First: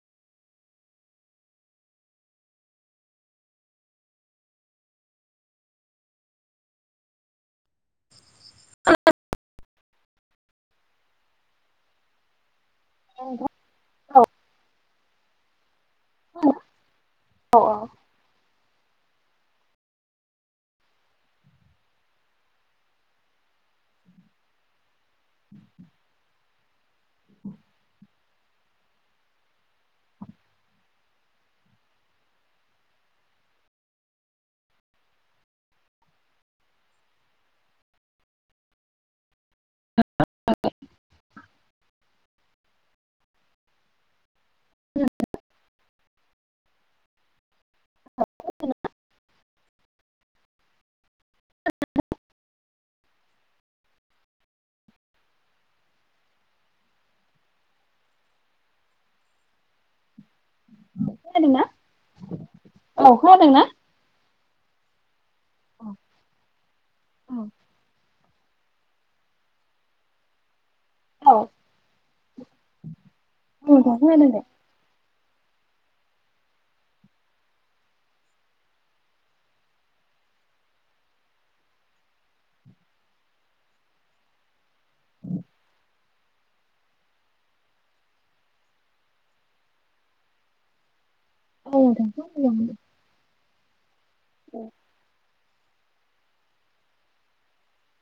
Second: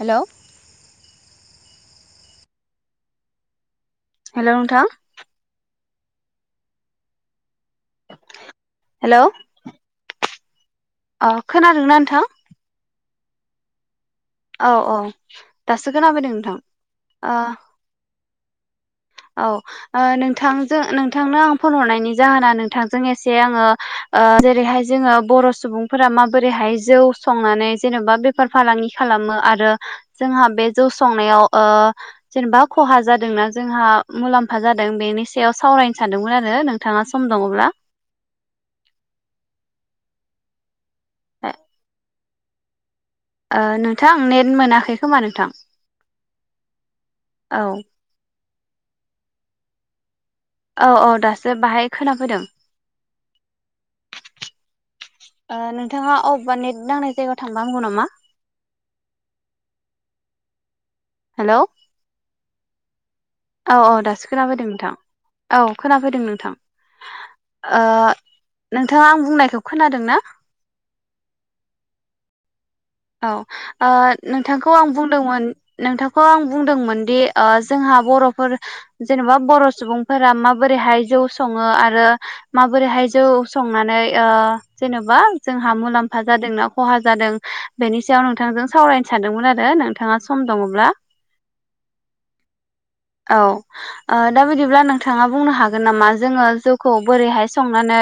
हेल' हेल' नोंथां हेल' अ खोनादोंना नोंथां? [unintelligible] औ औ दासो खोनाफैदों नोंथां औ औ नोंथांनो आं फन हरनायनि जाहोना नोंथांजों एसे आङो जेरैहाय जोङो बर' सुबुंफोरा माबोरैहाय जौ संनानै जेन'बा बेफार फालांगि खालामो आरो जोंहा बे जौ संनायाव ओ जेनेबा खहा जादोंना जोंहा मुलाम्फा जादों बेनि सायाव सावरायनो सानदोंमोन आरो नोंथाङा सम दङब्ला [inaudible] बुथिगिरिनि जेबो खोनानो मोननाय जायाखै [inaudible] ह नोंथां नेट मोनाखै खोमा नोंथां? औ औ औ दासो बाहाय खोनाबोदों। नोंथाङा अबेबा नेट नांनाय जायगायाव थांबा हामगौ नामा। [inaudible] बुंथिगिरिनि जेबो खोनानो मोननाय जायाखै खोनादोंना हेलौ औ खोनादोंना? औ औ दासो खोनाफैदों नोंथां औ खोनाफैदों नोंथां। नोंथाङा आं बुंनायखौ खोनादों ना? औ औ दे। नोंथांखौ आं बुं दोंमोन नोंथांखौ आं बुंदोंमोन दि जोंहा बर'फोर जेन'बा बर' सुबुं फोर माबोरैहाय जौ सङो आरो माबोरैहाय जौ संनानै जेनेबा जोंहा मुलाम्फा जादोंना खहा जादों। बेनि सायाव नोंथांजों सावरायनो सानदोंमोन आरो नोंथाङा सम दङब्ला। औ [unintelligible] औ दा औ बिदिब्ला नोंथाङा बुंनो हागोन नामा जोङो जौखौ बोरैहाय संनानै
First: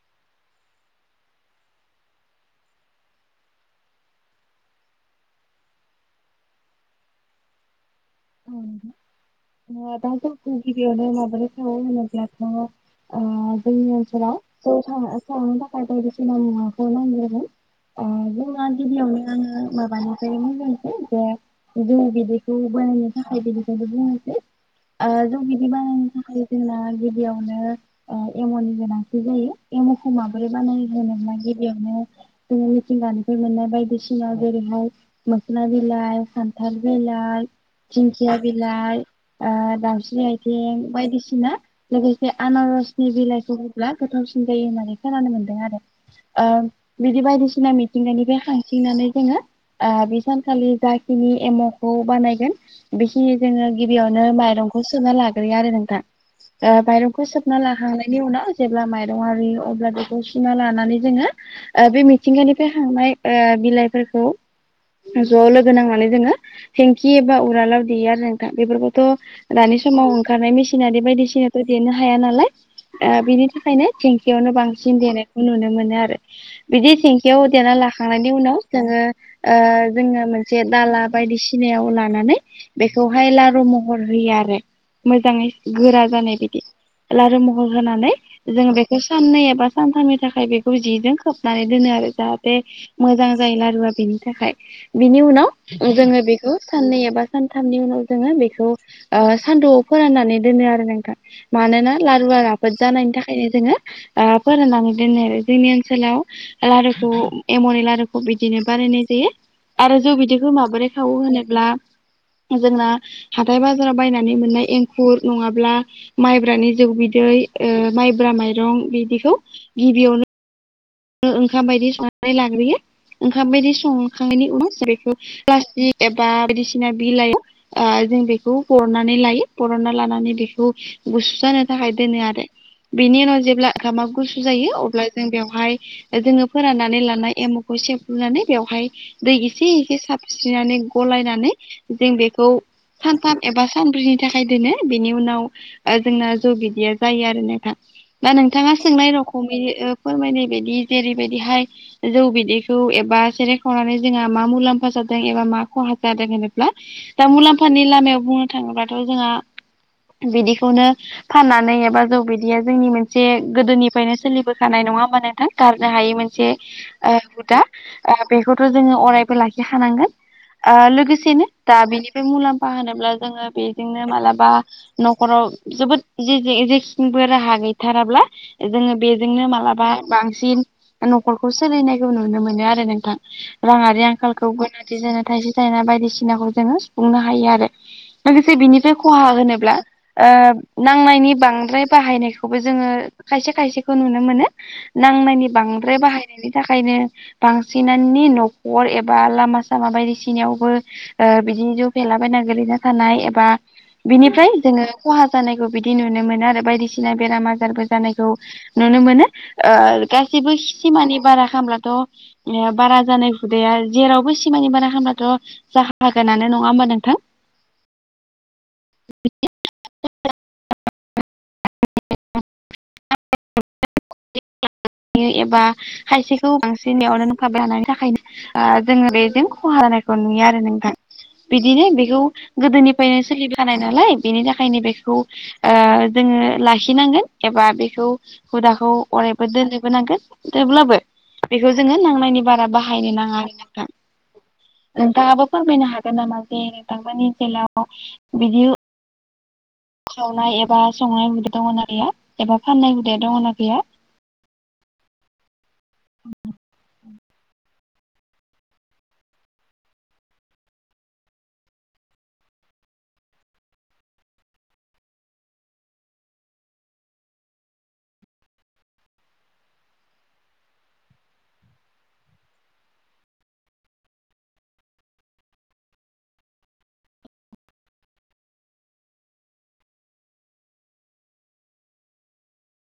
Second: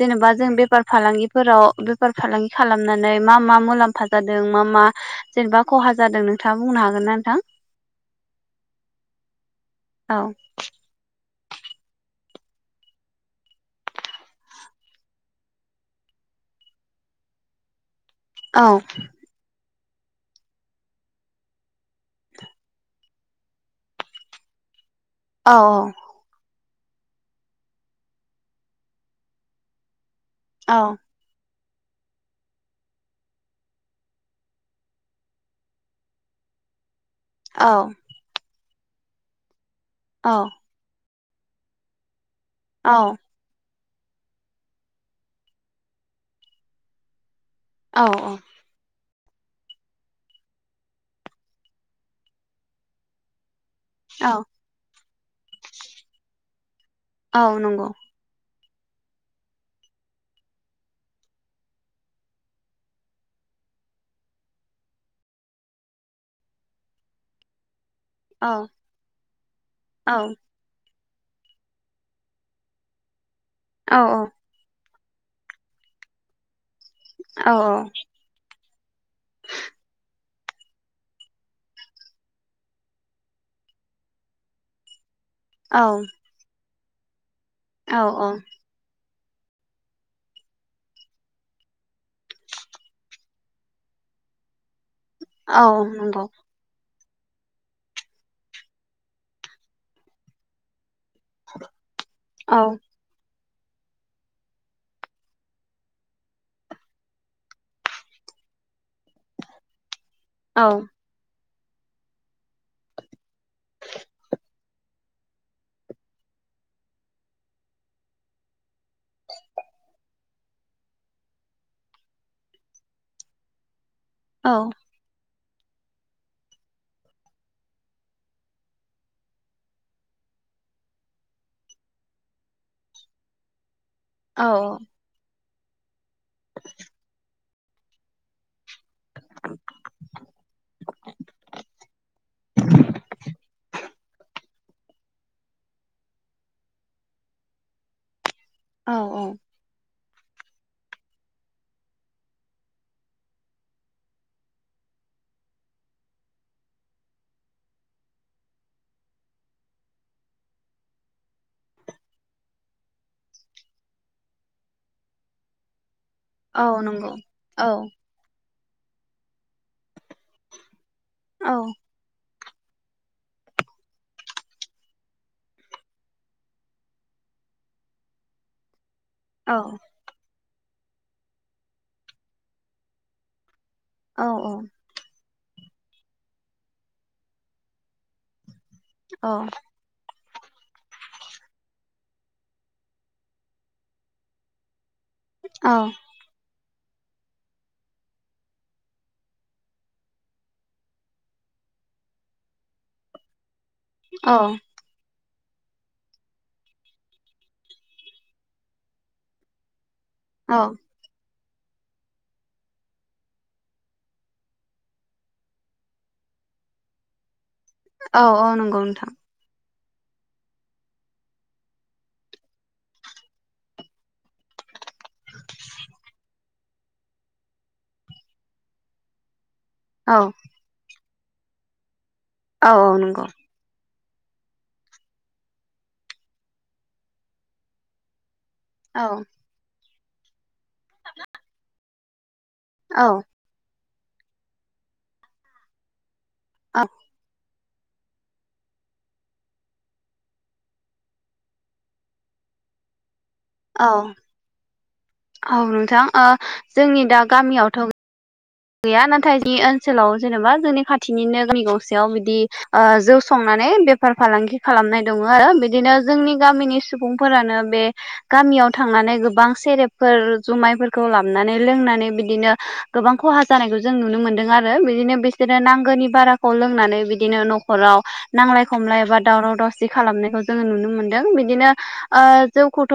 जेनेबा जों बेफार फालांगिफोराव बेफार फालांगि खालामनानै मा मा मुलामफा जादों मा मा जेनेबा खहा जादों नोंथाङा बुंनो हागोन ना नोंथां? ओं दा औ जों गिबियावनो माबोरै सङो होनोब्ला जोङो जोंनि ओनसोलाव जौ संनो थाखाय बायदिसिना मुवाखौ नांग्रोगोन। अ औ जोंना गिबियावनो माबानिफ्राय‌ [unintelligible] जौ बिदैखौ बानायनो [unintelligible] जौ औ बिदै बानायनो थाखाय जोंना गिबियावनो एमावनि गोनांथि जायो। ए मावखौ माबोरै औ बानायनाय जायो बेयावनो जोङो मिथिंगानिफ्राय मोननाय बायदिसिना जेरैहाय मोखोना बिलाइ खान्थाल बिलाइ, दिंखिया बिलाइ, दावउस्रि औ आइथिं बायदिसिना निसिना लोगोसे लोगोसे आनारसनि बिलाइ गोथावसिन जायो होननानै खोनानो मोनदों आरो बिदि बायदिसिना सिना औ औ मिथिंगानायनिफ्राय खाथिंनानै जोङो बे सानखालि जाखिनि एमाव'खौ बानायगोन बेखिनि जोङो गिबियावनो औ माइरंखौ सोबना लाग्रोयो आरो नोंथां माइरंखौ औ सोबना नंगौ लाखांनायनि उनाव जेब्ला माइरं आ रुयो अब्ला बेखौ सुना लानानै जोङो बे मिथिंगानिफ्राय खांनाय बिलाइफोरखौ ज' लोगो नांनानै जोङो हेंखि एबा नोंथ औ बेफोरखौथ दानि समाव औ औ ओंखारनाय मेसिन आरि बायदिसिनाथ' देनो हाया नालाय बिनि थाखायनो औ थेंखियावनो बांसिन सिन देनायखौ नुनो मोनो आरो। बिदि थेंखियाव औ देना लाखांनायनि उनाव जोङो जोङो मोनसे से दाला बायदिसिनायाव लानानै बेखौहाय लारु महर होयो आरो। मोजाङै औ गोरा जानाय बिदि लारु महर होनानै जोङो बेखौ साननै एबा सानथामनि थाखाय बेखौ जिजों खोबनानै दोनो आरो जाहाथे मोजां जायो लारुआ बेनो थाखाय बिनि उनाव औ जोङो नंगौ बेखौ साननै एबा सानथामनि उनाव जोङो बेखौ ओ सानदुंआव फोराननानै दोनो आरो नोंथां। मानोना लारुआ औ राफोद जानायनि थाखाय जोङो ओ फोराननानै दोनो आरो जोंनि ओनसोलाव लारुखौ एमावनि लारुखौ बिदिनो बानायनाय जायो आरो जौ बिदैखौ औ माबोरै खावो होनोब्ला। जोंना हाथाय बाजाराव बायनानै मोननाय एंखुर नङाब्ला माइब्रानि जौ बिदै दै ओ मायब्रा मायरं बिदिखौ गिबियावनो ओंखाम बायदि संनानै लाग्रोयो ओंखाम बायदि संखांनायनि उनाव जों बेखौ प्लास्टिक एबा बायदिसिना बिलाइआव ओ जों बेखौ बरनानै लायो बरनना लानानै बे खौ गुसु जानो थाखाय दोनो आरो बिनि उनाव जेब्ला ओंखामा गुसु औ जायो अब्ला जों बेवहाय जोङो फोराननानै लानाय एमुखौ सेफ्रुनानै बेवहाय दै एसे एसे साबस्रिनानै गलायनानै जों बेखौ सानथाम एबा सानब्रैनि थाखाय दोनो बेनि उनाव ओ जोंना जौ बिदैया जायो आरो नोंथां दा नोंथाङा औ सोंनाय रखमै ओ फोरमायनाय बायदि बि जेरैबायदिहाय जौ बिदैखौ एबा सेरेब खावनानै जोंहा मा मुलाम्फा जादों एबा मा खहा जादों होनोब्ला दा मुलाम्फानि लामायाव बुंनो थाङोब्लाथ जोंहा बिदिखौनो फाननानै एबा जौ बिदिया जोंनि मोनसे गोदोनिफ्रायनो सोलिबोखानाय नङा होनबा नोथां गारनो हायि मोनसे औ नंगौ ओ हुदा औ ओ बेखौथ जोंङो अरायबो लाखिखानांगोन ओ लोगोसेनो औ दा बिनि बे मुलाम्फा फा होनोब्ला जोंङो बेजोंनो मालाबा नखराव जोबोद जोबोद जे जे जेखिबो राहा गैथाराब्ला जोंङो बेजोंनो औ मालाबा बांसिन नखरखौ सोलिनायखौ नुनो मोनो आरो नोंथां रांङारि औ आंखालखौ गोनांथि जाना थाइसे थाइना बायदिसिनाखौ जोंङो सुफुंनो हायो आरो लोगो से बिनिफ्राय खहा औ होनोब्ला ओ नांनायनि बांद्राय बाहायनायखौबो जोंङो खायसे खायसेखौ नुनो मोनो नांनायनि औ बांद्राय बाहायनायनि थाखायनो बांसिनानि नखर एबा लामा सामा बायदिसिनायावबो ओ बि जौ फेला गोलैना थानाय एबा बिनिफ्राय औ जोंङो खहा जानायखौ बिदि नुनो मोनो आरो बायदिसिना बेराम आजारबो जानायखौ नुनो मोनो ओ गासैबो औ सिमानि बारा खामब्लाथ ओ बारा जानाय हुदाया जेरावबो सिमानि बारा खामब्लाथ जाखागोनानो नंङा होमबा नोंथां औ औ नंगौ नोंथां [unintelligible] [inaudible] एबा खायसेखौ बांसिन थाखायनो ओ जोंङो बेजों खहा जानायखौ औ नुयो आरो नोंथां बिदिनो बेखौ औ औ गोदोनिफ्रायनो नंगौ सोलि जानाय नालाय बेनि थाखायनो बेखौ ओ जोंङो लाखिनांगोन एबा बेखौ हुदाखौ औ अरायबो दोननोबो नांगोन जेब्लाबो बेखौ जोंङो नांनायनि बार रा बाहायनो औ नांङा आरो नोंथां नोंथाङाबो फोरमायनो हागो गोन नामा जे औ नोंथांमोननि ओनसोलाव बिदि सावनाय एबा संनाय गैया एबा फाननाय हुदाया दंना गैया औ औ नोंथां ओ जोंनि दा गामियावथ गैया नाथाय जोंनि ओनसोलाव जेनेबा जोंनि खाथिनिनो गामि गंसेयाव बिदि जौ संनानै बेफार फालांगि खालामनाय दङ आरो बिदिनो जोंनि गामिनि सुबुंफोरानो बे गामि आव थांनानै गोबां सेरेबफोर जुमायफोरखौ लाबनानै लोंनानै बिदिनो गोबां खहा जानायखौ जों नुनो मोनदों आरो बिदिनो बिसोरो नांगोनि बाराखौ लोंनानै बिदिनो नखराव नां लाय खमलाय एबा दाव दावसि खालामनायखौ जोंङो नुनो मोनदों बिदिनो ओ जौखौथ